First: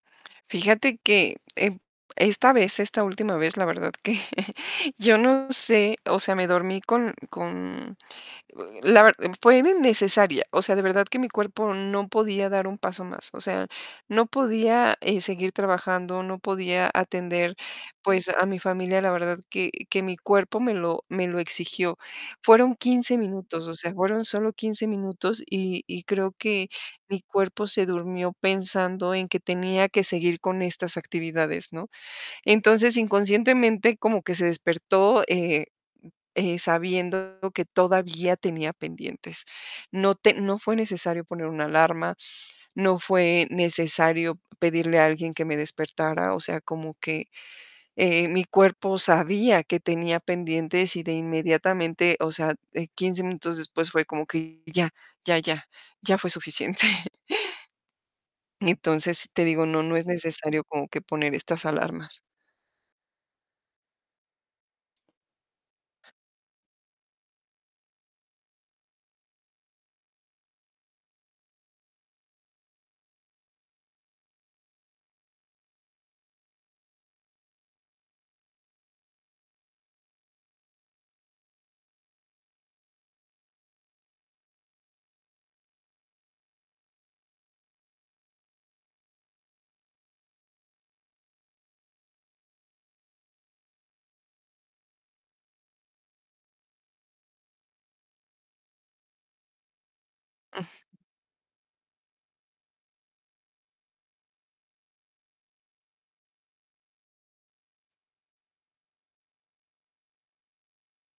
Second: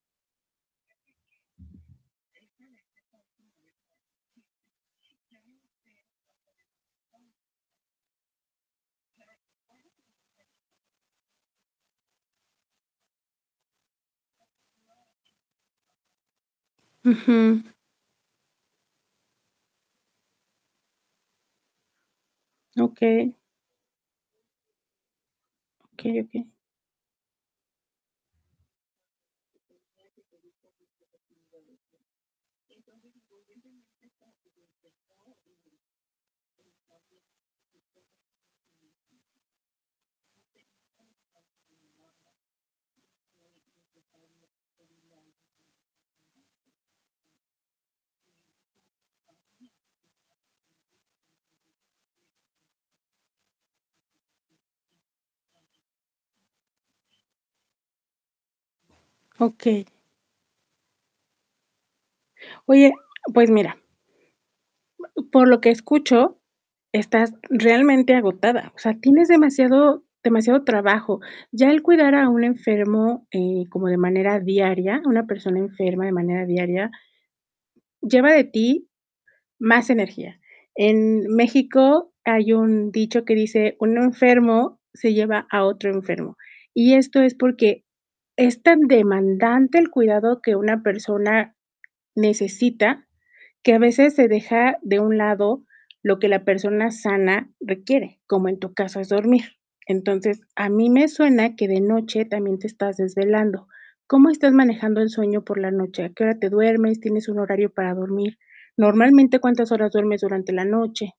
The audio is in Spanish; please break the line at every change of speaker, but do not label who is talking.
Fíjate que, eh, esta vez, esta última vez, la verdad que yo no sé, o sea, me dormí con con la ver fue innecesaria. O sea, de verdad que mi cuerpo no podía dar un paso más. O sea, no podía, eh, seguir trabajando, no podía atender,
Ujú.
pues a mi familia, la verdad que que mi cuerpo me lo me lo exigió. Fueron 15
Okey.
minutos, o sea, fueron solo 15 minutos y y
Okey,
creo
okey.
que mi cuerpo se durmió pensando en que tenía que seguir con estas actividades, ¿no? Entonces, inconscientemente, como que se despertó, eh eh, sabiendo que todavía tenía pendientes. No te no fue necesario poner una alarma, no fue necesario pedirle a alguien que me despertara. O sea, como que, eh, mi cuerpo sabía que tenía pendientes y de inmediatamente, o sea, eh, 15 minutos después fue como que ya, ya, ya, ya fue suficiente. Entonces, te digo, no
Okey.
no es necesario como que poner estas alarmas.
Oye, pues mira por lo que escucho estás realmente agotada. O sea, tienes demasiado demasiado trabajo. Ya el cuidar a un enfermo, eh, como de manera diaria, una persona enferma de manera diaria lleva de ti más energía. En México hay un dicho que dice: "Un enfermo se lleva a otro enfermo". Y esto es porque es tan demandante el cuidado que una persona necesita, que a veces se deja de un lado lo que la persona sana requiere, como en tu caso es dormir. Entonces, a mí me suena que de noche también te estás desvelando. ¿Cómo estás manejando el sueño por la noche? ¿A qué hora te duermes? ¿Tienes un horario para dormir? Normalmente, ¿cuántas horas duermes durante la noche?